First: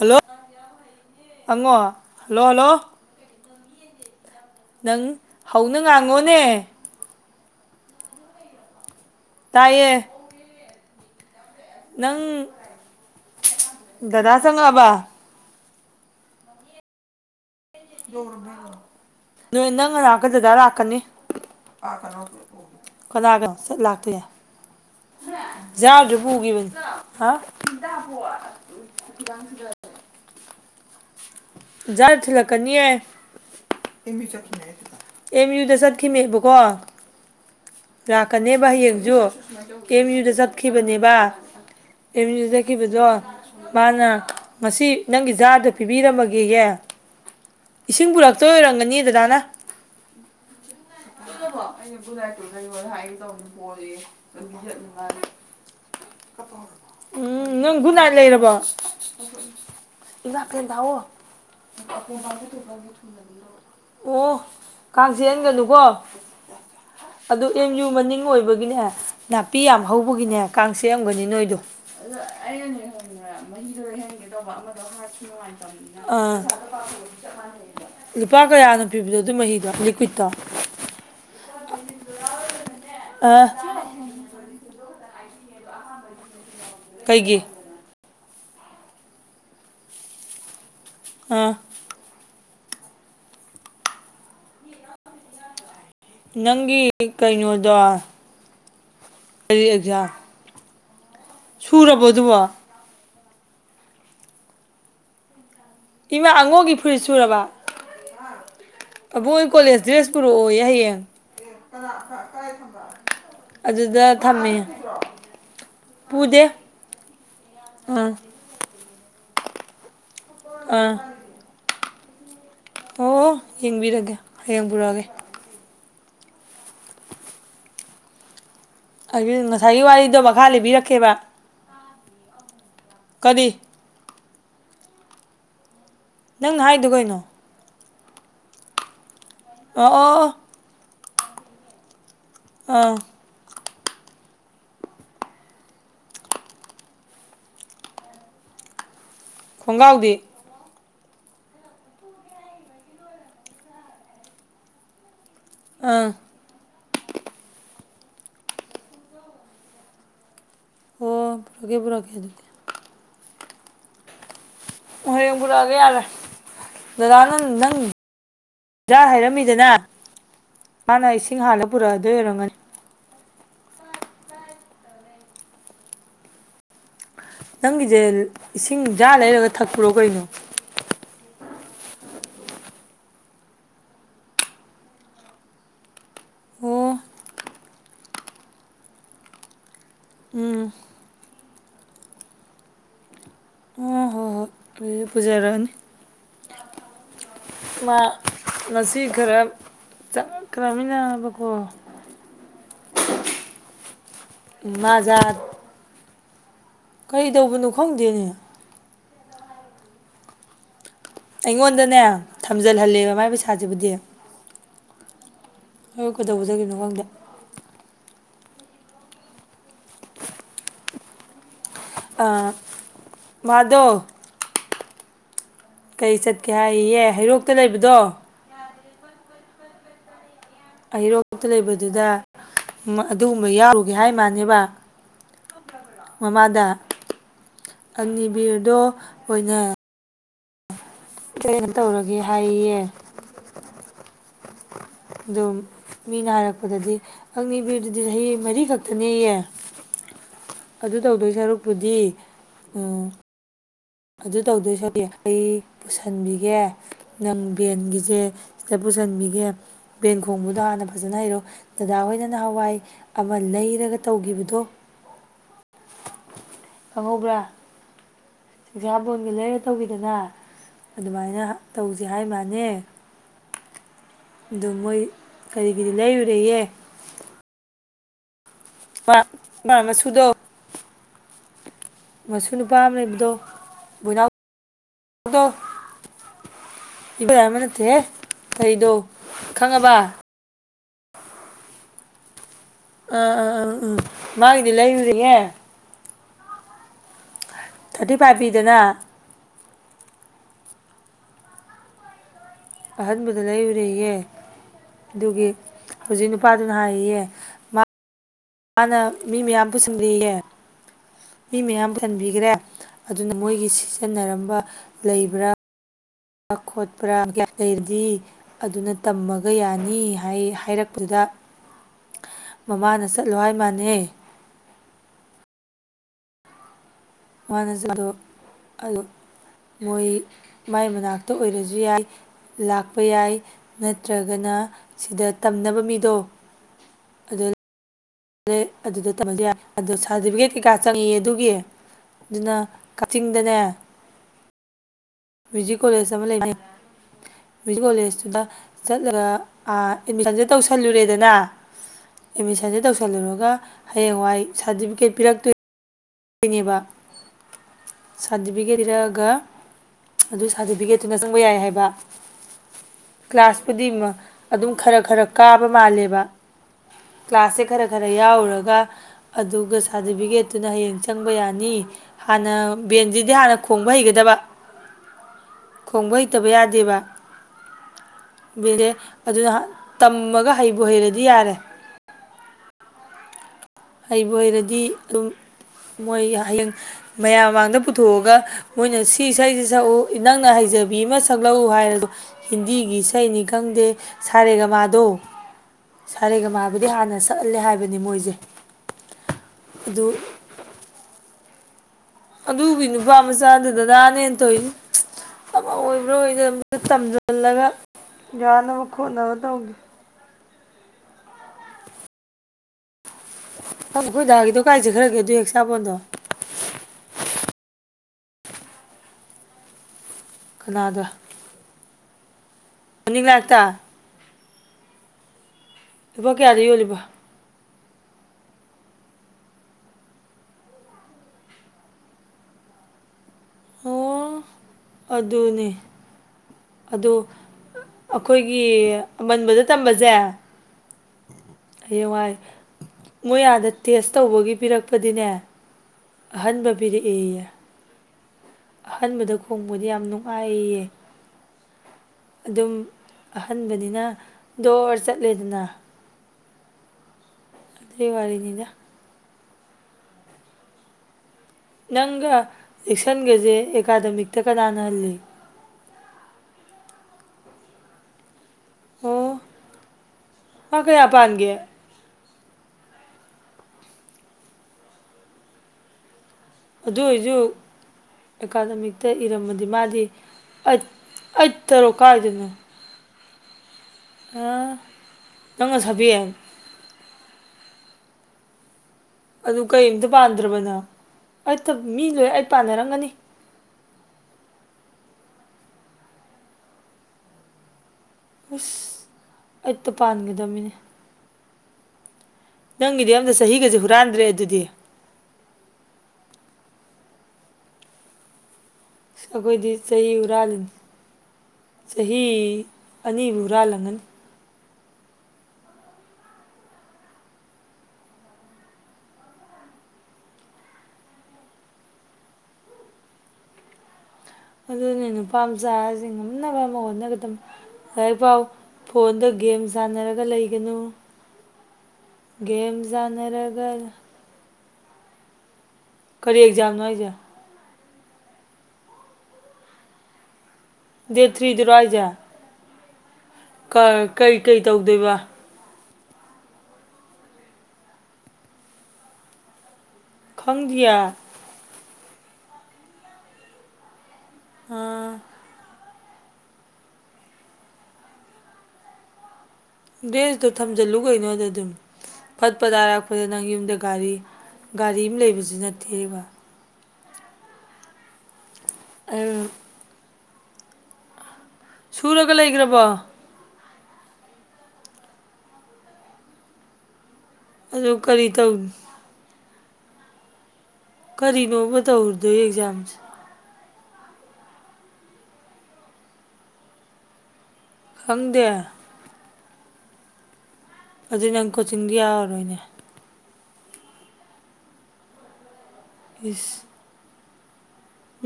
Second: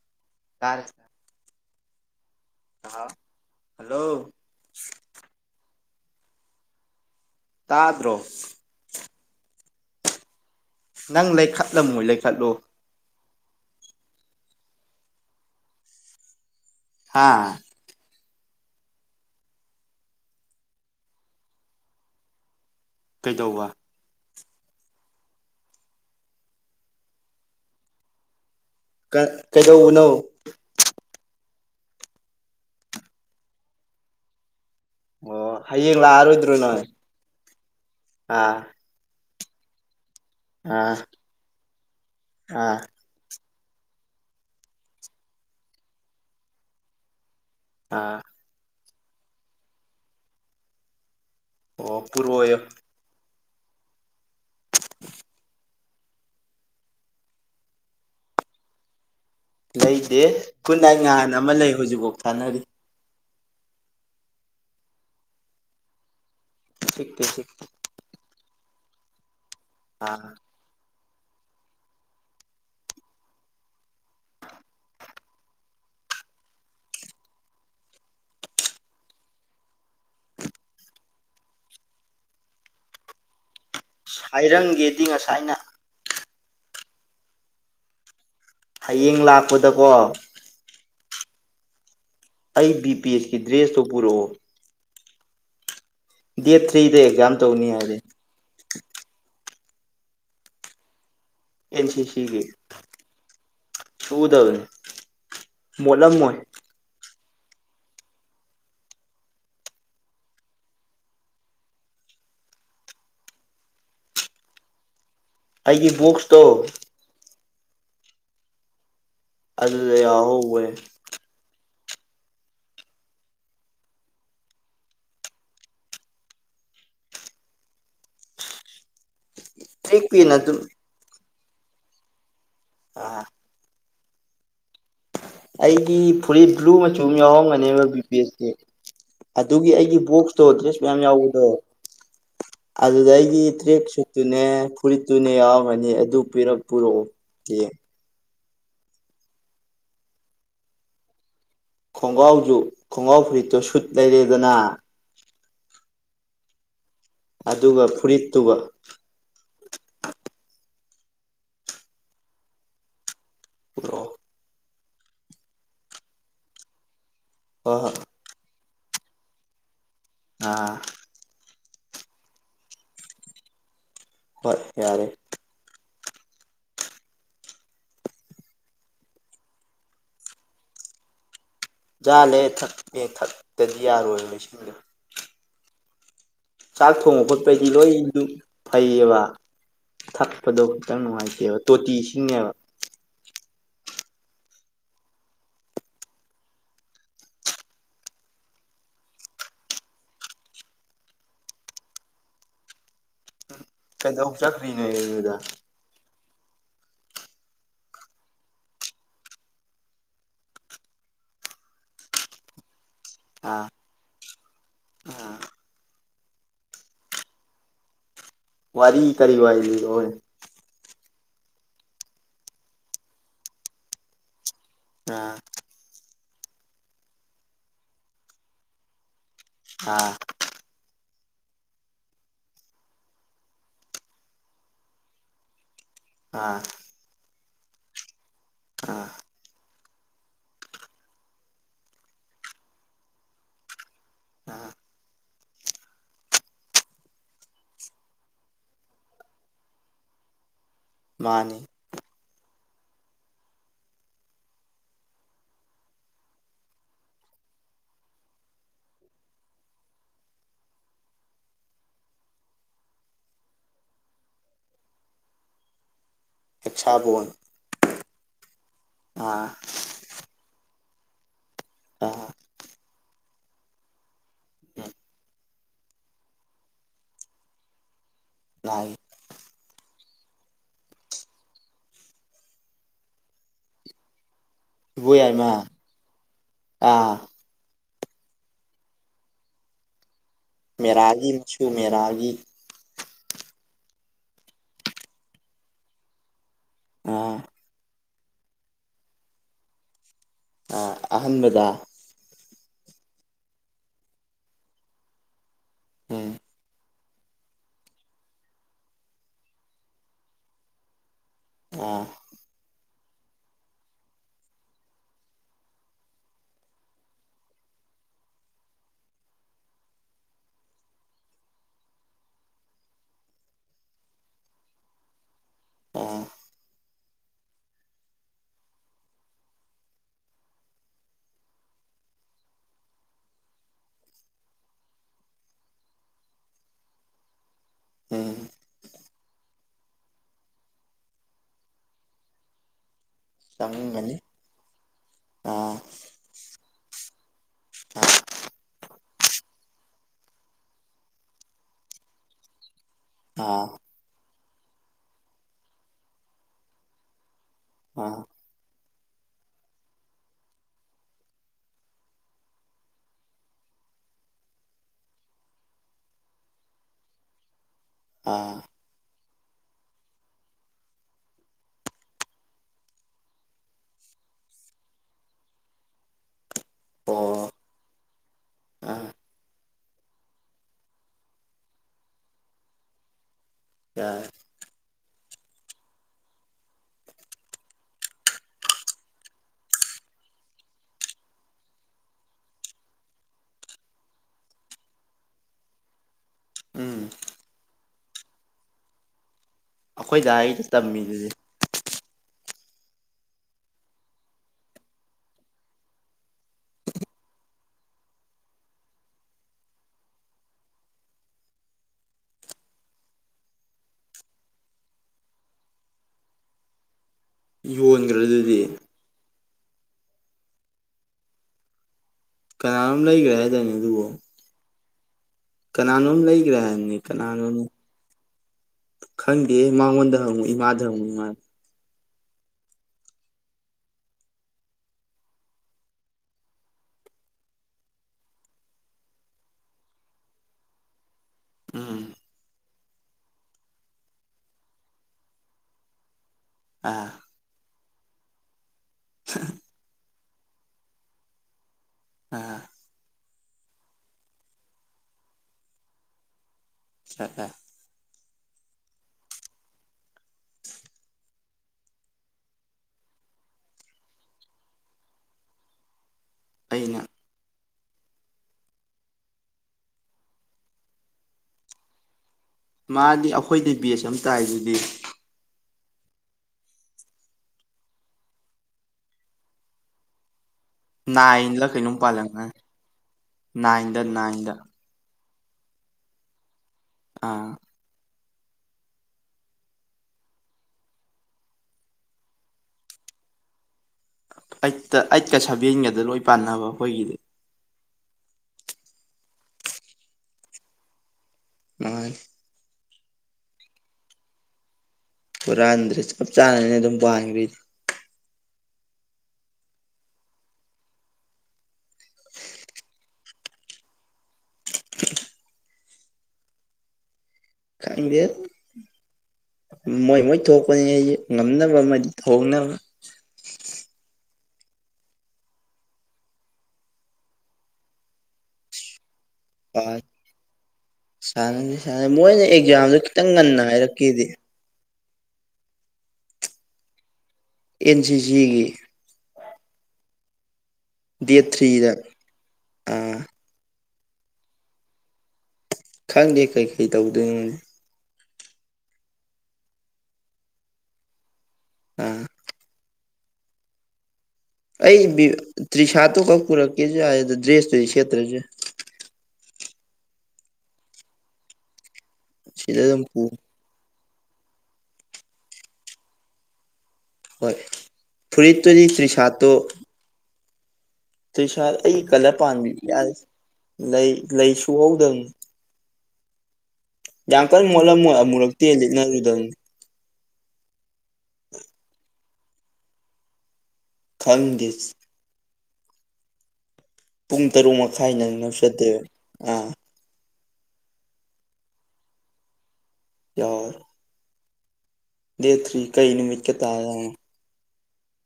Hello ꯇꯥꯏ hello hello hello ꯍꯥꯎ hello ꯅꯪ ꯍꯧꯅ ꯉꯥꯡꯉꯣꯅꯦ ꯇꯥꯗ꯭ꯔꯣ ꯇꯥꯏꯌꯦ ꯅꯪ ꯂꯩꯈꯠ ꯅꯪ ꯗꯗꯥ ꯆꯪꯉꯕ ꯍꯥꯥ ꯅꯣꯏ ꯅꯪ ꯅꯅꯥꯛꯇ ꯗꯗꯥ ꯂꯥꯛꯀꯅꯤ ꯀꯅꯥꯒ ꯀꯩꯗꯧꯕ ꯆꯠ ꯂꯥꯛꯇꯣꯏ ꯖꯥꯔꯗꯤ ꯄꯨꯒꯤ ꯍꯥ ꯀꯩ ꯀꯩꯗꯧꯕꯅꯣ ꯖꯥꯔ ꯊꯤꯜꯂꯛꯀꯅꯤꯌꯦ ꯑꯦꯝ ꯑꯣ ꯌꯨꯗ ꯍꯌꯦꯡ ꯂꯥꯛꯑꯔꯣꯏꯗ꯭ꯔꯣ ꯆꯠꯈꯤꯃꯦꯕꯀꯣ ꯅꯣꯏ ꯑꯥ ꯂꯥꯛꯀꯅꯦꯕ ꯍꯥꯌꯦꯡꯁꯨ ꯑꯦꯝ ꯌꯨꯗ ꯑꯥ ꯆꯠꯈꯤꯕꯅꯦꯕ ꯑꯦꯝ ꯌꯨꯗ ꯑꯥ ꯆꯠꯈꯤꯕꯗꯣ ꯃꯥꯅ ꯉꯁꯤ ꯅꯪꯒꯤ ꯖꯥꯔꯗꯣ ꯄꯤꯕꯤꯔꯝꯃꯒꯦꯌꯦ ꯏꯁꯤꯡ ꯑꯥ ꯄꯨꯔꯛ ꯇꯣꯏ ꯑꯣꯏꯔꯝꯒꯅꯤ ꯗꯥꯗꯥꯅ ꯑꯣ ꯑꯩꯅ ꯒꯨꯠꯅꯥꯏꯠꯇꯨ ꯄꯨꯔꯛꯑꯣꯌꯣ ꯂꯩꯌꯨ ꯍꯥꯏꯒꯦ ꯇꯧꯅꯤ [unintelligible] [unintelligible] ꯎꯝ ꯅꯪ ꯒꯨꯠꯅꯥꯏꯠ ꯂꯩꯔꯕ꯭ꯔꯣ ꯂꯩꯗꯦ ꯒꯨꯠꯅꯥꯏꯠ ꯅꯍꯟ ꯑꯣ ꯀꯥꯡ ꯆꯤꯛ ꯍꯟꯒꯅꯨ ꯀꯣ ꯁꯤꯛꯇꯦ ꯑꯗꯨ ꯁꯤꯛ ꯑꯦꯝ ꯌꯨ ꯃꯅꯤꯡ ꯑꯣꯏꯕꯒꯤꯅꯦ ꯅꯥꯄꯤ ꯌꯥꯝ ꯑꯥ ꯍꯧꯕꯒꯤꯅꯦ ꯀꯥꯡ ꯆꯤꯛ ꯑꯝꯒꯅꯤ ꯅꯣꯏꯗꯨ ꯑꯥ ꯂꯨꯄꯥ ꯀꯌꯥꯅꯣ ꯄꯤꯕꯗꯣ ꯑꯗꯨ ꯃꯍꯤꯗꯣ ꯂꯤꯀꯨꯋꯤꯠꯇꯣ ꯑꯥ ꯍꯥꯏꯔꯪꯒꯦꯗꯤ ꯉꯁꯥꯏꯅ ꯀꯩꯒꯤ ꯍꯌꯦꯡ ꯂꯥꯛꯄꯗ ꯀꯣ ꯑꯥ ꯑꯩ ꯕꯤ ꯄꯤ ꯑꯦꯁꯀꯤ ꯗ꯭ꯔꯦꯁꯇꯣ ꯄꯨꯔꯛ ꯑꯣ ꯗꯦꯠ ꯅꯪꯒꯤ ꯊ꯭ꯔꯤꯗ ꯑꯦꯛꯖꯥꯝ ꯇꯧꯅꯤ ꯀꯩꯅꯣꯗꯣ ꯍꯥꯏꯔꯛꯑꯦ ꯀꯔꯤ ꯑꯦꯛꯖꯥꯝ ꯑꯦꯟ ꯁꯤ ꯁꯨꯔꯕꯣ ꯑꯗꯨꯕꯣ ꯁꯤꯒꯤ ꯁꯨꯗꯝꯅꯤ ꯏꯃꯥ ꯑꯉꯣꯒꯤ ꯐꯨꯔꯤꯠ ꯁꯨꯔꯕ ꯑꯕꯨꯉꯣꯒꯤ ꯀꯣꯂꯦꯖ ꯗ꯭ꯔꯦꯁ ꯄꯨꯔꯛ ꯑꯣ ꯌꯦ ꯍꯥꯌꯦꯡ ꯑꯗꯨꯗ ꯊꯝꯃꯦ ꯑꯩꯒꯤ ꯕꯣꯛꯁꯇꯣ ꯄꯨꯗꯦ ꯑꯥ ꯑꯗꯨꯗ ꯌꯥꯍꯧꯕꯅꯦ ꯑꯥ ꯑꯣ ꯌꯦꯡꯕꯤꯔꯒꯦ ꯍꯥꯌꯦꯡ ꯄꯨꯔꯛꯑꯒꯦ ꯑꯗꯨ ꯉꯁꯥꯏꯒꯤ ꯇ꯭ꯔꯦꯛ ꯋꯥꯔꯤꯗꯣ ꯄꯦꯟꯅ ꯃꯈꯥ ꯑꯗꯨꯝ ꯂꯤꯕꯤꯔꯛꯀꯦꯕ ꯑꯥ [inaudible] ꯑꯩꯒꯤ ꯐꯨꯔꯤꯠ ꯅꯪꯅ ꯕꯂꯨ ꯍꯥꯏꯗꯣ ꯃꯆꯨ ꯑꯃ ꯀꯩꯅꯣ ꯌꯥꯎꯔꯝꯒꯅꯦꯕ ꯕꯤ ꯄꯤ ꯑꯦꯁꯀꯤ ꯑꯗꯨꯒꯤ ꯑ ꯑꯩꯒꯤ ꯑꯣ ꯑꯣ ꯕꯣꯛꯁꯇꯣ ꯗ꯭ꯔꯦꯁ ꯃꯌꯥꯝ ꯌꯥꯎꯕꯗꯣ ꯑꯥ ꯑꯗꯨꯗ ꯑꯩꯒꯤ ꯇ꯭ꯔꯦꯛꯁ ꯁꯨꯠ ꯇꯨꯅꯦ ꯐꯨꯔꯤꯠꯇꯨꯅꯦ ꯌꯥꯎꯔꯝꯒꯅꯤ ꯑꯗꯨ ꯄꯤꯔꯛ ꯄꯨꯔꯛꯑꯣ ꯆꯦ ꯈꯣꯡꯒꯥꯎꯗꯤ ꯈꯣꯡꯒ꯭ꯔꯥꯎꯁꯨ ꯈꯣꯡꯒ꯭ꯔꯥꯎ ꯐꯨꯔꯤꯠꯇꯣ ꯁꯨꯠ ꯂꯩꯔꯦꯗꯅ ꯑꯥ ꯑꯗꯨꯒ ꯐꯨꯔꯤꯠꯇꯨꯒ ꯑꯣ ꯄꯨꯔꯛꯒꯦ ꯄꯨꯔꯛꯀꯦ ꯑꯗꯨꯗꯤ ꯄꯨꯔꯛꯑꯣ ꯍꯌꯦꯡ ꯄꯨꯔꯛꯑꯒꯦ ꯌꯥꯔꯦ ꯗꯗꯥ ꯅꯪ ꯍꯣꯏ ꯍꯣꯏ ꯅꯪꯖꯥꯔ [unintelligible] ꯍꯥꯏꯔꯝꯃꯤꯗꯅ ꯑꯥ ꯃꯥꯅ ꯏꯁꯤꯡ ꯍꯥꯟꯅ ꯄꯨꯔꯛꯑꯗꯣꯏ ꯑꯣꯏꯔꯝꯒꯅꯤ ꯍꯣꯏ ꯌꯥꯔꯦ ꯅꯪꯒꯤꯁꯦ ꯏꯁꯤꯡ ꯖꯥꯔ ꯂꯩꯔꯒ ꯊꯛꯄ꯭ꯔꯣ ꯀꯩꯅꯣ ꯖꯥꯔ ꯂꯩꯔꯥ ꯊꯛꯇ‌ꯦ ꯊꯛꯇ꯭ꯔꯗꯤ ꯌꯥꯔꯣꯏꯕ ꯏꯁꯤꯡꯗꯣ ꯆꯥꯛ ꯑꯣ ꯊꯣꯡꯕ ꯈꯣꯠꯄꯗꯤ ꯂꯣꯏꯗꯨꯝ ꯐꯩꯌꯦꯕ ꯊꯛꯄꯗꯣ ꯎꯝ ꯈꯤꯇꯪ ꯅꯨꯡꯉꯥꯏꯇꯦꯕ ꯇꯣꯇꯤ ꯏꯁꯤꯡꯅꯦꯕ ꯑꯣ ꯍꯣꯏ ꯍꯣꯏ ꯑꯗꯨꯗꯤ ꯄꯨꯖꯥꯔꯛꯑꯅꯤ ꯃꯥ ꯉꯁꯤ ꯈꯔ ꯆꯛꯈ꯭ꯔꯃꯤꯟꯅꯕꯀꯣ ꯀꯩꯗꯧ ꯃꯥ ꯆꯠꯈ꯭ꯔꯤꯅꫭ [unintelligible] ꯖꯥꯔ ꯑꯗꯨꯗ ꯀꯔꯤ ꯇꯧꯕꯅꯣ ꯈꯪꯗꯦꯅꯦ ꯑꯩꯉꯣꯟꯗꯅꯦ ꯊꯝꯖꯜꯍꯜꯂꯦꯕ ꯃꯥꯏ ꯄꯩꯁꯥꯁꯤꯕꯨꯗꯤ ꯑꯥ ꯑꯗꯨ ꯀꯩꯗꯧꯕ ꯆꯠꯈ꯭ꯔꯤꯅꫭ ꯈꯪꯗ‌ꯦ ꯋꯥꯔꯤ ꯀꯔꯤ ꯋꯥꯔꯤ ꯂꯤꯔꯛꯑꫭꯏ ꯑ ꯃꯥꯗꯣ ꯑꯥ ꯀꯩ ꯆꯠꯀꯦ ꯍꯥꯏꯌꯦ ꯍꯩꯔꯣꯛꯇ ꯂꯩꯕꯗꯣ ꯑꯥ ꯍꯩꯔꯣꯛꯇ ꯂꯩꯕꯗꯨꯗ ꯎꯝ ꯑꯗꯨꯒꯨꯝꯕ ꯌꯥꯎꯔꯨꯒꯦ ꯍꯥꯏ ꯃꯥꯅꯦꯕ ꯑꯥ ꯃꯃꯥꯗ ꯑꯛꯅꯤꯕꯤꯔꯗꯣ ꯑꯥ ꯑꯩꯈꯣꯏꯅ ꯀꯩꯅꯣ [unintelligible] ꯇꯧꯔꯒꯦ ꯍꯥꯏꯌꯦ ꯑꯥ ꯑꯗꯨꯝ ꯃꯤꯅ ꯍꯥꯏꯔꯛꯄꯗꯗꯤ ꯑꯛꯅꯤꯕꯤꯔꯗꯨꯗꯤ ꯆꯍꯤ ꯃꯔꯤ ꯈꯛꯇꯅꯦꯌꯦ ꯑꯗꯨ ꯇꯧꯗꯣꯏ ꯃꯥꯅꯤ ꯁꯔꯨꯛꯄꯨꯗꯤ ꯎꯝ ꯑꯗꯨ ꯇꯧꯗꯣꯏ ꯁꯔꯨꯛꯇꯤ ꯑꯩ ꯄꯨꯁꯟꯕꯤꯒꯦ ꯅꯪ ꯕꯦꯟꯒꯤꯁꯦ ꯁꯤꯗ ꯄꯨꯁꯤꯟꯕꯤꯒꯦ ꯕꯦꯟ ꯈꯣꯡꯕꯗꯣ ꯍꯥꯟꯅ ꯐꯖꯅ ꯍꯩꯔꯣ ꯗꯗꯥꯍꯣꯏꯅ ꯅꯍꯋꯥꯏ ꯑꯃ ꯂꯩꯔꯒ ꯇꯧꯈꯤꯕꯗꯣ ꯍꯦꯛꯁꯥꯕꯣꯟ ꯈꯪꯍꯧꯕ꯭ꯔꯥ ꯆꯤꯡꯁꯥꯕꯣꯟꯒꯤ ꯑꯥ ꯂꯩꯔ ꯇꯧꯒꯤ ꯑꯗꯨꯅ ꯑꯗꯨꯃꯥꯏꯅ ꯇꯧꯁꯦ ꯍꯥꯏ ꯑꯥ ꯃꯥꯥꯟꯅꯦ ꯑꯗꫭ ꯃꯣꯏ ꯀꯔꯤꯒꯤꯗꯤ ꯂꯩꯔꯨꯔꯦꯌ‌ꯦ ꯂꯥꯏ ꯃꯥ [unintelligible] ꯃꯁꯨꯨꯗꯣ ꯃꯁꯨ ꯅꯨꯄꯥ ꯑꯃ ꯂꯩꯕꯗꯣ ꯕꫭꯏꯅꯥꯎ ꯏꯕꫭ ꯌꯥꯏꯃꯥ ꯏꯕꫭ ꯌꯥꯏꯃꯥ ꯅꯠꯇꯦꯍꯦ ꯀꯩꯗꯣ ꯈꯪꯉꯕ ꯃꯦꯔꯥꯒꯤ ꯃꯁꯨ ꯃꯦꯔꯥꯒꯤ ꯑꯥ ꯑꯥ ꯑꯥ ꯎꯝ ꯃꯥꯒꯤꯗꯤ ꯂꯩꯔꯨꯔꯤꯉꯦ ꯑꯥ ꯊꯥꯔꯇꯤ ꯐꯥꯏꯚ ꯄꯤꯗꯅ ꯑꯥ ꯑꯍꯥꯟꯕꯗ ꯑꯍꯟꯕꯗꯥ ꯂꯩꯔꯨꯔꯦꯌꯦ ꯑꯗꯨꯒꯤ ꯍꯧꯖꯤꯛ ꯎꯝ ꯅꯨꯄꯥꯗꯨꯅ ꯍꯥꯏꯌꯦ ꯃꯥꯅ ꯃꯤ ꯃꯌꯥꯝ ꯄꯨꯁꯤꯟꯕꯤꯌꯦ ꯃꯤ ꯃꯌꯥꯝ ꯑꯥ ꯄꯨꯁꯟꯕꯤꯈ꯭ꯔꯦ ꯑꯗꯨꯅ ꯃꯣꯏꯒꯤ ꯁꯤꯖꯤꯟꯅꯔꯝꯕ ꯂꯩꯕ꯭ꯔꯥ ꯈꯣꯠꯄ꯭ꯔꯥ ꯒꯌꯥ ꯂꯩꯔꯗꯤ ꯑꯗꯨꯅ ꯇꯝꯃꯒ ꯌꯥꯅꯤ ꯍꯥꯏ ꯍꯥꯏꯔꯛꯄꯗꯨꯗ ꯃꯃꯥꯅ ꯆꯠꯂꯣ ꯍꯥꯏ ꯃꯥꯅꯦ ꯑꯣ ꯃꯥꯅꯖꯗꯣ ꯑꯗꯨ ꯃꯣꯏ ꯃꯥꯏ ꯃꯅꯥꯛꯇ ꯑꯣꯏꯔꯁꯨ ꯌꯥꯏ ꯂꯥꯛꯄ ꯌꯥꯏ ꯅꯠꯇ꯭ꯔꯒꯅ ꯁꯤꯗ ꯇꯝꯅꯕ ꯃꯤꯗꯣ ꯑꯗꯨ ꯎꯝ ꯑꯗꯨꯗ ꯇꯝꯍꯜꯂꯨ ꯌꯥꯏ ꯑꯗꯣ ꯁꯗꯐꯤꯀꯦꯠ ꯀꯩꯀꯥ ꯆꯪꯉꯌꯦ ꯑꯗꯨꯒꯤ ꯑꯗꯨꯅ ꯀꯛꯆꯤꯡꯗꯅꯦ ꯆꯪꯉꯝꯒꯅꯤ ꯑꯥ ꯃ꯭ꯌꯨꯖꯤꯛ ꯀꯣꯂꯦꯖ ꯑꯃ ꯂꯩꯅꯩ ꯃ꯭ꯌꯨꯖꯤꯛ ꯀꯣꯂꯦꯖꯇꯨꯗ ꯆꯠꯂꯒ ꯑꯥ ꯑꯦꯠꯃꯤꯁꯟꯁꯦ ꯇꯧꯁꯜꯂꯨꯔꯦꯗꯅ ꯑꯦꯠꯃꯤꯁꯟꯁꯦ ꯇꯧ ꯆꯜꯂꯨꯔꯒ ꯑꯥ ꯍꯌꯦꯡꯋꯥꯏ ꯁꯥꯔꯇꯤꯐꯤꯀꯦꯠ ꯄꯤꯔꯛꯇꯣꯏꯅꯦꯕ ꯑ ꯁꯥꯔꯇꯤꯐꯤꯀꯦꯠ ꯄꯤꯔꯛꯑꯒ ꯑꯗꯨꯒꯤ ꯁꯥꯔꯇꯤꯐꯤꯀꯦꯠꯇꯨꯅ ꯆꯪꯕ ꯌꯥꯏ ꯍꯥꯏꯕ ꯀ꯭ꯂꯥꯁꯄꯨꯗꯤꯃ ꯑꯗꯨꯝ ꯈꯔ ꯈꯔ ꯀꯥꯕ ꯃꯥꯜꯂꯦꯕ ꯀ꯭ꯂꯥꯁꯁꯦ ꯈꯔ ꯈꯔ ꯑꯥ ꯌꯥꯎꯔꯒ ꯑꯗꯨꯒ ꯁꯥꯔꯇꯤꯐꯤꯀꯦꯠꯇꯨꯅ ꯍꯌꯦꯡ ꯆꯠ ꯆꯪꯕ ꯌꯥꯅꯤ ꯍꯥꯟꯅ ꯕꯦꯟꯁꯤꯗꯤ ꯍꯥꯟꯅ ꯈꯣꯡꯕ ꯍꯩꯒꯗꯕ ꯈꯣꯡꯕ ꯍꯩꯇꯕ ꯌꯥꯗꯦꯕ ꯑꯣ ꯕꯤꯜꯗꯦ ꯑꯥ ꯑꯗꯨꯅ ꯍꯟ ꯇꯝꯃꯒ ꯍꯩꯕꯨ ꯍꯩꯔꯗꯤ ꯌꯥꯔꯦ ꯌꯥꯔꯦ ꯍꯩꯕ ꯍꯩꯔꯗꯤ ꯑꯗꯨꯝ ꯃꯣꯏ ꯍꯌꯦꯡ ꯃꯌꯥꯝ ꯃꯃꯥꯡꯗ ꯄꯨꯊꯣꯛꯑꯒ ꯃꯣꯏꯅ ꯁꯤ ꯏꯁꯩꯁꯤ ꯁꯛꯎ ꯅꯪꯅ ꯍꯩꯖꯕꯤ ꯑꯃ ꯁꯛꯂꯛꯎ ꯍꯥꯏꯔꯖꯨ ꯍꯤꯟꯗꯤꯒꯤ ꯏꯁꯩꯅꯤ ꯈꯪꯗꯦ ꯁꯥꯔꯦꯒꯃꯥꯗꯣ ꯁꯥꯔꯦꯒ ꯃꯥꯥꯕꯨꯗꯤ ꯎꯝ ꯍꯥꯟꯅ ꯁꯛꯍꯜꯂꯦ ꯍꯥꯏꯕꯅꯦ ꯃꯣꯏꯁꯦ ꯑꯗꯨ ꯑꯩꯈꯣꯏꯗꯥꯏꯗ ꯇꯝꯃꯤꯗꯨꯗꯤ ꯑꯗꯨꯒꯤ ꯅꯨꯄꯥ ꯃꯆꯥꯗꯨ ꯗꯗꯥꯅꯦ ꯇꯧꯏ ꯑꯃ ꯑꯣꯏꯕ꯭ꯔꯥ ꯑꯣꯏꯗꯕ ꯇꯝꯖꯤꯜꯂꯒ ꯌꯥꯅꯕ ꯈꯣꯠꯅꯕ ꯇꯧꯗꯦ꯫ ꯈꯟꯗꯦ ꯑꯩꯈꯣꯏꯗꯥꯒꯤꯗꯣ ꯀꯥꯏꯆꯥꯈ꯭ꯔꯒꯦ ꯑꯗꯨꯏ ꯍꯦꯛ ꯁꯥꯕꯣꯟꯗꯣ ꯌꯣꯟꯒꯔꯥ ꯗꯨꯗꯤ ꯀꯥꯅꯥꯗ ꯀꯅꯥꯅꯣꯝ ꯂꯩꯒꯔꯦ ꯍꯥꯏꯗꯥꯏꯅꯦ ꯃꯅꯤꯡꯂꯥꯛꯇ ꯑꯗꯨꯕꯣ ꯀꯅꯥꯅꯣꯝ ꯂꯨꯄꯥ ꯂꯩꯒ꯭ꯔꯦ ꯀꯌꯥꯗ ꯍꯥꯏꯝꯅꯤ ꯌꯣꯜꯂꯤꯕ ꯅꯍꯥꯟ ꯅꯣꯡꯃ ꯈꯪꯗꯦ ꯃꯉꯣꯟꯗ ꯍꯪꯉꯨ ꯏꯃꯥꯗ ꯍꯪꯉꯨ ꯏꯃꯥ ꯑꯣ ꯑꯗꯨꯅꯤ ꯑꯗꯣ ꯑꯩꯈꯣꯏꯒꯤ ꯑꯃꯟꯕꯗ ꯇꯝꯕꯁꯦ ꯎꯝ ꯍꯌꯦꯡꯋꯥꯏ ꯃꯣꯏ ꯑꯥꯗ ꯇꯦꯁ ꯇꯧꯕꯒꯤ ꯄꯤꯔꯛꯄꯗꯤꯅꯦ ꯑꯍꯟꯕ ꯑꯥ ꯄꯤꯔꯛꯑꯌꯦ ꯑꯍꯟꯕꯗ ꯈꯣꯡꯕꯗꯤ ꯌꯥꯝ ꯅꯨꯡꯉꯥꯏꯑꯌꯦ ꯑꯥ ꯑꯗꯨꯝ ꯑꯍꯟꯕꯅꯤꯅ ꯗꯣꯔꯔ ꯆꯠꯂꯦꯗꯅ ꯑ ꯑ ꯑꯗꯨꯏꯋꯥꯔꯤꯅꯤꯗ ꯅꯪꯒ ꯌꯦꯛꯁꯟꯒꯁꯦ ꯑꯦꯀꯥꯗꯃꯤꯛꯇ ꯀꯅꯥꯅꯍꯜꯂꯤ ꯑꯩꯅ ꯑꯣ ꯃꯥ ꯀꯌꯥ ꯄꯥꯟꯒꯦ ꯃꯥꯗꯤ ꯑꯩꯈꯣꯏꯗ ꯕꯦꯁ ꯑꯃ ꯇꯥꯏꯗꯨꯗꯤ ꯑꯗꯨ ꯑꯣꯏꯁꯨ ꯑꯦꯀꯥꯗꯃꯤꯛꯇ ꯏꯔꯝꯃꯗꯤ ꯃꯥꯗꯤ ꯑꯩ ꯅꯥꯏꯟꯂ ꯇꯔꯣ ꯀꯥꯏꯗꯅꯣ ꯅꯥꯟ ꯑ ꯅꯪꯅ ꯁꯥꯕꯤ ꯑꯥ ꯑꯗꯨ ꯀꯔꯤꯝꯇ ꯄꯥꯟꯗ꯭ꯔꯕꯅꯣ ꯑꯩ ꯃꯤ ꯂꯣꯏ ꯑꯩ ꯄꯥꯟꯅꯔꯝꯒꯅꯤ ꯑꯩꯠꯇ ꯑꯩꯠꯀ ꯁꯚꯦꯟꯒꯗ ꯂꯣꯏ ꯄꯥꯟꯅꯕ ꯑꯩꯈꯣꯏꯒꯤ ꯑꯁ ꯑꯩꯠꯇꯣ ꯄꯥꯟꯒꯗꯃꯤꯅꯦ ꯃꯥꯅꯤ ꯅꯪꯒꯤꯗꯤ ꯑꯝꯗ ꯆꯍꯤꯒꯁꯦ ꯍꯨꯔꯥꯟꯗ꯭ꯔꯦ ꯑꯗꯨꯗꯤ ꯍꯨꯔꯥꯟꯗ꯭ꯔꯦ ꯆꯞ ꯆꯥꯟꯅꯅꯤ ꯑꯗꯨꯝ ꯄꯥꯡꯈ꯭ꯔꯁꯤ ꯑꯩꯈꯣꯏꯗꯤ ꯆꯍꯤ ꯍꯨꯔꯥꯜꯂꯤꯅꯤ ꯆꯍꯤ ꯑꯅꯤꯕꯨ ꯍꯨꯔꯥꯜꯂꯝꯒꯅꯤ ꯈꯪꯗꯦ ꯃꯣꯏ ꯃꯣꯏ ꯊꯣꯛꯄꯅꯤ ꯑꯩ ꯉꯝꯅꯕ ꯑꯃꯗꯤ ꯊꯣꯡꯅꯕ ꯑꯗꯨꯅꯤ ꯅꯨꯄꯥ ꯃꯆꯥꯁꯤ ꯉꯝꯅꯕ ꯑꯃ ꯍꯣꯠꯟꯅꯒꯗꯝ ꯂꯥꯢꯔꯤꯛ ꯄꯥꯎ ꯐꯣꯟꯗ ꯒꯦꯝ ꯄꯥꯏ ꯁꯥꯟꯅꯔꯒ ꯂꯩꯒꯅꯨ ꯁꯥꯟꯅꯁꯤ ꯁꯥꯟꯅ ꯃꯣꯏꯅ ꯒꯦꯝ ꯑꯦꯛꯖꯥꯝꯗꯣ ꯈꯤꯇꯪ ꯉꯟꯅ ꯁꯥꯟꯅꯔꯒ ꯍꯥꯏꯔꯛꯀꯦꯗꯦ ꯀꯔꯤ ꯑꯦꯛꯖꯥꯝꯅꯣ ꯍꯥꯏꯁꯦ ꯑꯦꯟ ꯁꯤ ꯁꯤꯒꯤ ꯗꯦꯠ ꯊ꯭ꯔꯤꯗꯨꯔꯣ ꯊ꯭ꯔꯤꯗ ꯍꯥꯏꯁꯦ ꯑꯥ ꯀꯩ ꯀꯩ ꯇꯧꯗꯣꯏꯕ ꯈꯪꯗꯦ ꯀꯩꯀꯩ ꯇꯧꯗꯣꯏꯅꯣ ꯈꯪꯗꯦꯌꯦ ꯎꯝ ꯑꯩ ꯇ꯭ꯔꯤꯁꯥꯠꯇꯨ ꯈꯛ ꯄꯨꯔꯛꯀꯦꯁꯦ ꯌꯥꯏ ꯑꯗ ꯗ꯭ꯔꯦꯁꯇꯨꯗꯤ ꯁꯦꯠꯇ꯭ꯔꯁꯨ ꯌꯥꯢ ꯗ꯭ꯔꯦꯁꯇꯣ ꯊꯝꯖꯤꯜꯂꯨ ꯀꯩꯅꯣ ꯑꯗꯨꯗ ꯑꯗꯨꯝ ꯐꯠꯄ ꯁꯤꯗ ꯑꯗꯨꯝ ꯄꯨ ꯇꯥꯔꯛꯄꯗ ꯅꯪ ꯌꯨꯝꯗ ꯒꯥꯔꯤ ꯒꯥꯔꯤ ꯑꯃ ꯂꯩꯕꯁꯨ ꯅꯠꯇꯦ ꯍꯣꯏ ꯐꯨꯔꯤꯠ ꯇꯨꯗꯤ ꯇ꯭ꯔꯤꯁꯥꯠꯇꯨ ꯇ꯭ꯔꯤꯁꯥꯠ ꯑꯩꯒꯤ ꯁꯨꯔꯒ ꯀꯂꯔ ꯄꯥꯟꯕ ꯂꯩꯈ꯭ꯔꯕꯣ ꯌꯥꯔ ꯂꯩ ꯂꯩ ꯁꯨ ꯍꯧꯗꯕꯤ ꯌꯥꯝ ꯀꯟ ꯑꯗꯨ ꯃꯣꯠꯂꯝ ꯔꯣꯢ ꯀꯔꯤ ꯇꯧ ꯑꯃꯨꯔꯛꯇꯩ ꯍꯦꯟꯅ ꯂꯤꯠꯅꯒꯤꯗꯥꯝꯅꯤ ꯀꯔꯤꯅꯣꯕ ꯇꯧꯔꯨꯗꯣꯏ ꯑꯦꯛꯖꯥꯝꯁꯦ ꯈꯪꯗꯦ ꯁꯦ ꯄꯨꯡ ꯇꯔꯨꯛ ꯃꯈꯥꯏ ꯈꯪꯗꯦ ꯅꯪꯅꯕ ꯆꯠꯇꯣꯢꯅꯦ ꯑꯥ ꯑꯗꯨꯗꯤ ꯅꯪ ꯀꯣꯆꯤꯡꯗꯤ ꯌꯥꯎꯔꯔꯣꯏꯅꯦ ꯌꯥꯎꯔꯔꯣꯢ ꯗꯦꯠ ꯊ꯭ꯔꯤ ꯀꯩ ꯅꯨꯃꯤꯠꯀ ꯏꯁ ꯇꯥꯖꯠꯅꯣ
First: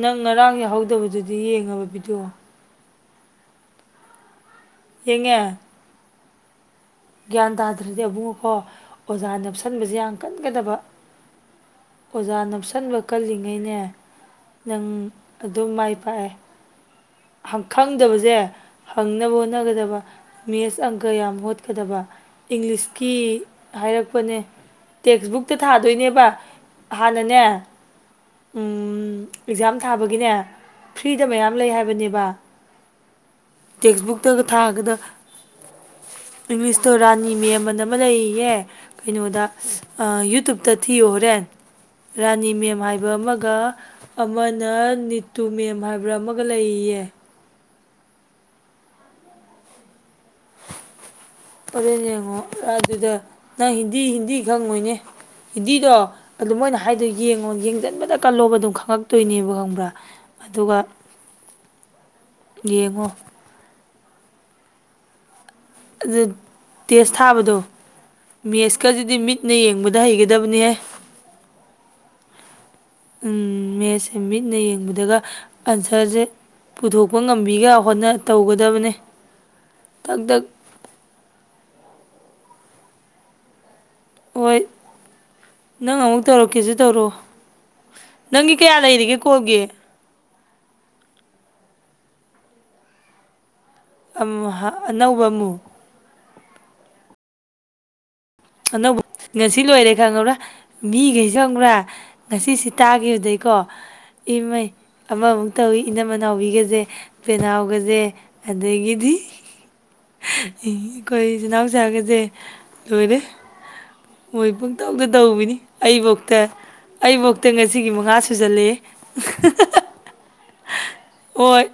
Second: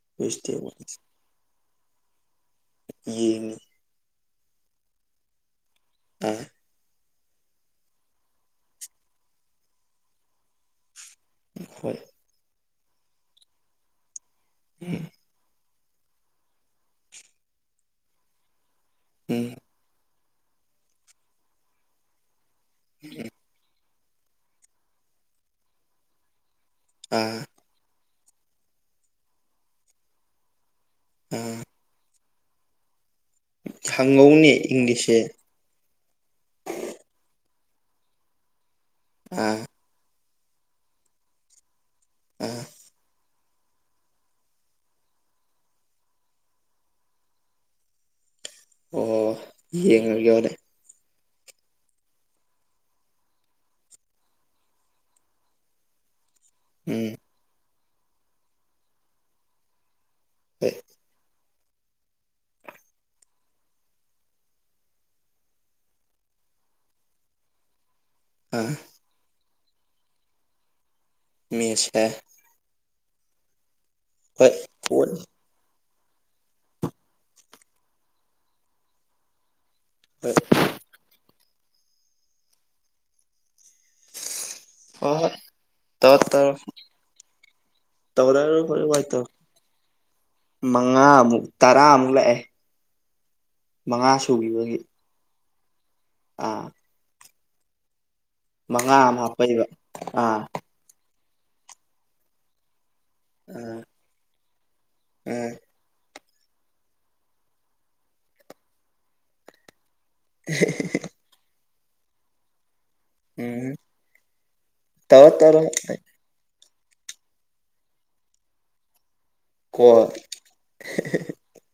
ꯅꯪ ꯉꯔꯥꯡ ꯌꯥꯍꯧꯗꯕꯗꯨꯗꯤ ꯌꯦꯡꯉꯕ ꯄꯤꯗꯤꯑꯣ ꯌꯦꯡꯉꯤ ꯌꯦꯡꯉꯦ ꯎꯝ ꯒ꯭ꯌꯥꯟ ꯇꯥꯗ꯭ꯔꯗꯤ ꯏꯕꯨꯡꯉꯣ ꯀꯣ ꯑꯣꯖꯥ ꯅꯥꯞꯁꯟꯕꯁꯦ ꯌꯥꯝ ꯀꯟꯒꯗꯕ ꯍꯣꯏ ꯑꯣꯖꯥ ꯅꯞꯁꯤꯟꯕ ꯀꯜꯂꯤꯉꯩꯅꯦ ꯅꯪ ꯑꯗꯨꯝ ꯃꯥꯏ ꯄꯥꯛꯑꯦ ꯈꯪꯗꯕꯖꯦ ꯍꯪꯅꯕ ꯎꯝ ꯍꯣꯠꯅꯒꯗꯕ ꯃꯦꯠꯁ ꯑꯪꯀꯥ ꯌꯥꯝ ꯍꯣꯠꯀꯗꯕ ꯏꯪꯂꯤꯁꯀꯤ ꯍꯥꯏꯔꯛꯄꯅꯦ ꯇꯦꯛꯁꯕꯨꯛꯇ ꯊꯥꯗꯣꯏꯅꯦꯕ ꯍꯥꯟꯅꯅꯦ ꯑꯥ ꯎꯝ ꯑꯦꯛꯖꯥꯝ ꯊꯥꯕꯒꯤꯅꯦ ꯐ꯭ꯔꯤꯗ ꯃꯌꯥꯝ ꯑꯥ ꯂꯩ ꯍꯥꯏꯕꯅꯦꯕ ꯇꯦꯛꯁꯕꯨꯛꯇꯒ ꯍꯪꯉꯧꯅꯦ ꯊꯥꯒꯗ ꯏꯪꯂꯤꯁꯁꯦ ꯏꯪꯂꯤꯁꯇꯣ ꯔꯥꯅꯤ ꯃꯦꯝ ꯑꯅꯥ ꯑꯃ ꯂꯩ ꯑꯌꯦ ꯀꯩꯅꯣꯗ ꯑꯥ ꯑ ꯌꯨꯇꯨꯞꯇꯥ ꯊꯤꯌꯣ ꯍꯣꯔꯦꯟ ꯔꯥꯅꯤ ꯑꯥ ꯃꯦꯝ ꯍꯥꯏꯕ ꯑꯃ ꯒ ꯑꯃꯅ ꯅꯤꯇꯨ ꯃꯦꯝ ꯍꯥꯏꯕ꯭ꯔꯥ ꯑꯃꯒ ꯂꯩꯌꯦ ꯑꯣ ꯌꯦꯡꯉꯒꯦ ꯍꯣꯔꯦꯟ ꯍꯣꯔꯦꯟ ꯌꯦꯡꯉꯣ ꯑꯗꯨꯗ ꯅꯪ ꯍꯤꯟꯗꯤ ꯍꯤꯟꯗꯤ ꯈꯪꯉꯣꯏꯅꯦ ꯍꯤꯟꯗꯤꯗꯣ ꯑꯗꯨ ꯃꯣꯏꯅ ꯍꯥꯏꯗꯣ ꯎꯝ ꯌꯦꯡꯉꯣ ꯌꯦꯡꯖꯟꯕꯇꯥ ꯀꯜꯂꯣꯕ ꯑꯗꯨꯝ ꯈꯪꯉꯛꯇꯣꯏꯅꯦꯕ ꯈꯪꯕ꯭ꯔꯥ ꯍꯣꯏ ꯑꯗꯨꯒ ꯌꯦꯡꯉꯣ ꯑꯗꯨ ꯇꯦꯁ ꯊꯥꯕꯗꯣ ꯑꯥ ꯃꯦꯁꯀꯖꯤꯗꯤ ꯃꯤꯠꯅ ꯌꯦꯡꯕꯗ ꯍꯩꯒꯗꯕꯅꯤꯍꯦ ꯃꯦꯁꯁꯦ ꯎꯝ ꯃꯦꯁꯁꯦ ꯍꯣꯏ ꯃꯤꯠꯅ ꯍꯣꯏ ꯌꯦꯡꯕꯗꯒ ꯑꯟꯁꯔꯖꯦ ꯄꯨꯊꯣꯛꯄ ꯉꯝꯕꯤꯒ ꯍꯣꯠꯅ ꯇꯧꯒꯗꯕꯅꯦ ꯇꯛ ꯍꯣꯏ ꯇꯛ ꯍꯣꯏ ꯍꯣꯏ ꯍꯣꯏ ꯅꯪ ꯇꯧꯔꯣ ꯑꯃꯨꯛ ꯇꯧꯔꯣ ꯇꯧꯔꯛꯀꯦꯖꯨ ꯇꯧꯔꯛꯑꯣ ꯅꯪꯒꯤ ꯇꯧꯔꯔꯣꯏ ꯀꯌꯥ ꯍꯣꯔꯦꯟ ꯋꯥꯏ ꯂꯩꯔꯤꯒꯦ ꯇꯧꯔꯣ ꯀꯣꯜꯒꯤ ꯃꯉꯥꯃꯨꯛ ꯇꯔꯥꯃꯨꯛ ꯂꯥꯛꯑꯦ ꯃꯉꯥ ꯑꯝꯍꯥ ꯁꯨꯈꯤꯕꯒꯤ ꯑꯅꯧꯕ ꯑꯃꯨꯛ ꯑꯥ ꯃꯉꯥ ꯑꯅꯧꯕ ꯑꯃ ꯉꯁꯤ ꯍꯥꯞꯄꯛꯏꯕ ꯂꯣꯏꯔꯦ ꯈꯪꯉꯕ꯭ꯔꯥ ꯑꯥ ꯃꯤꯒꯩꯖꯦ ꯈꯪꯕ꯭ꯔꯥ ꯉꯁꯤ ꯁꯤ ꯇꯥꯒꯤꯝ ꯗꯩꯀꯣ ꯏꯃꯩ ꯑꯃꯃꯨꯛ ꯑꯥ ꯇꯧꯋꯤ ꯏꯅꯝꯃꯥ ꯅꯥꯎꯕꯤꯒꯖꯦ ꯄꯦꯅꯥꯎꯒꯖꯦ ꯑꯗꯒꯤꯗꯤ ꯑꯩꯈꯣꯏ ꯏꯆꯤꯟ ꯅꯥꯎꯆꯥꯒꯖꯦ ꯂꯣꯏꯔꯦ ꯎꯝ ꯃꯣꯏ ꯄꯨꯡꯇꯧꯇꯥ ꯇꯧꯔꯣ ꯇꯧꯕꯤꯅꯤ ꯇꯧꯔꯣ ꯑꯩꯕꯧꯇ ꯑꯩꯕꯧꯇ ꯉꯁꯤꯒꯤ ꯃꯉꯥ ꯁꯨꯖꯜꯂꯦ ꯀꯣꯜ ꯍꯣꯏ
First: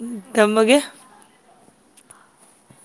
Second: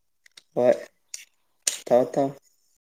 ꯎꯝ ꯊꯝꯃꯒꯦ ꯊꯝꯃꯣ ꯊꯝꯃꯣ